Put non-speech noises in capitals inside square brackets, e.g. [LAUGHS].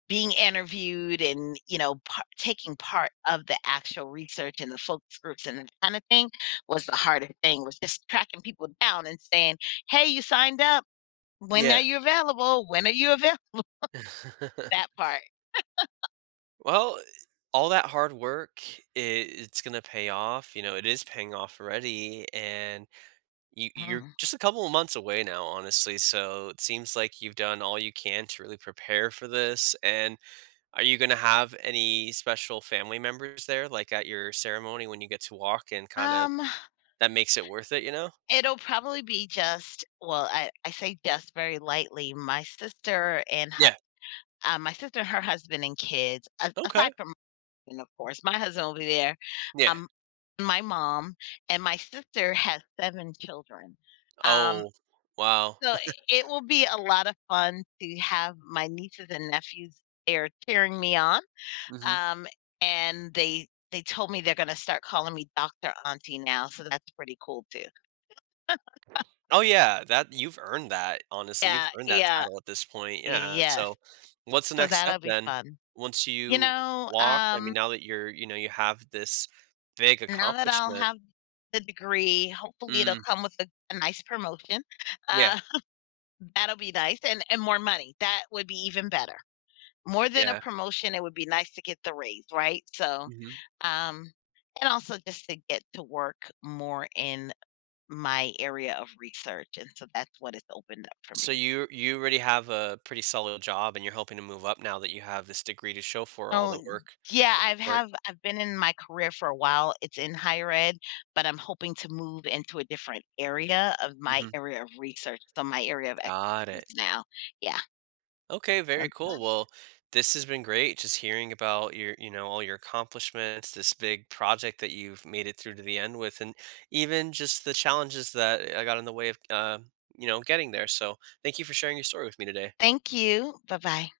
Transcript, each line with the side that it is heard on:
left: Being interviewed and you know par taking part of the actual research and the focus groups and that kinda thing was the hardest thing was just tracking people down and saying, "Hey, you signed up, when
right: Yeah.
left: are you available? When are you available?" [CHUCKLES]
right: [LAUGHS]
left: That part. [LAUGHS]
right: Well, all that hard work, i it's gonna pay off, you know, it is paying off already, and you you're
left: Huh.
right: just a couple of months away now, honestly so it seems like you've done all you can to really prepare for this and are you gonna have any special family members there, like, at your ceremony when you get to walk and kind of
left: Um
right: that makes it worth it, you know?
left: it'll probably be just well, I I say "just" very lightly, my sister and hu
right: Yeah.
left: uh, my sister and her husband and kids, a
right: Okay.
left: aside from and of course, my husband will be there,
right: Yeah.
left: um, my mom, and my sister has 7 children, um,
right: Oh, wow.
left: so
right: [CHUCKLES]
left: it will be a lotta fun to have my nieces and nephews there cheering me on,
right: Mhm.
left: um, and they they told me they're gonna start calling me Doctor Auntie now, so that's pretty cool too. [LAUGHS]
right: Oh, yeah, that you've earned that, honestly, you've
left: Yeah,
right: earned that
left: yeah.
right: title at this point, yeah,
left: Yes.
right: so, what's the
left: So
right: next step
left: that'll be
right: then
left: fun.
right: once
left: You
right: you
left: know,
right: walk? I
left: um
right: mean, now that you're you know, you have this big
left: now that I'll
right: accomplishment.
left: have the degree, hopefully it'll
right: Mm.
left: come with a a nice promotion,
right: Yeah.
left: um, that'll be nice and and more money, that would be even better. More than a
right: Yeah.
left: promotion, it would be nice to get the raise, right, so,
right: Mhm.
left: um, and also just to get to work more in my area of research and so that's what it's opened up for
right: So
left: me.
right: you're you already have a pretty solid job, and you're hoping to move up now that you have this degree to show for all
left: So,
right: the work
left: yeah,
right: at this
left: I've
right: point?
left: have I've been in my career for a while, it's in higher ed, but I'm hoping to move into a different area of my
right: Mhm.
left: area of research, so my area of
right: Got
left: expertise
right: it.
left: now. Yeah.
right: Okay, very
left: A
right: cool.
left: task
right: Well, this has been great, just hearing about your, you know, all your accomplishments, this big project that you've made it through to the end with, and even just the challenges that, uh, got in the way of, um, you know, getting there. So, thank you for sharing your story with me today.
left: Thank you, bye-bye.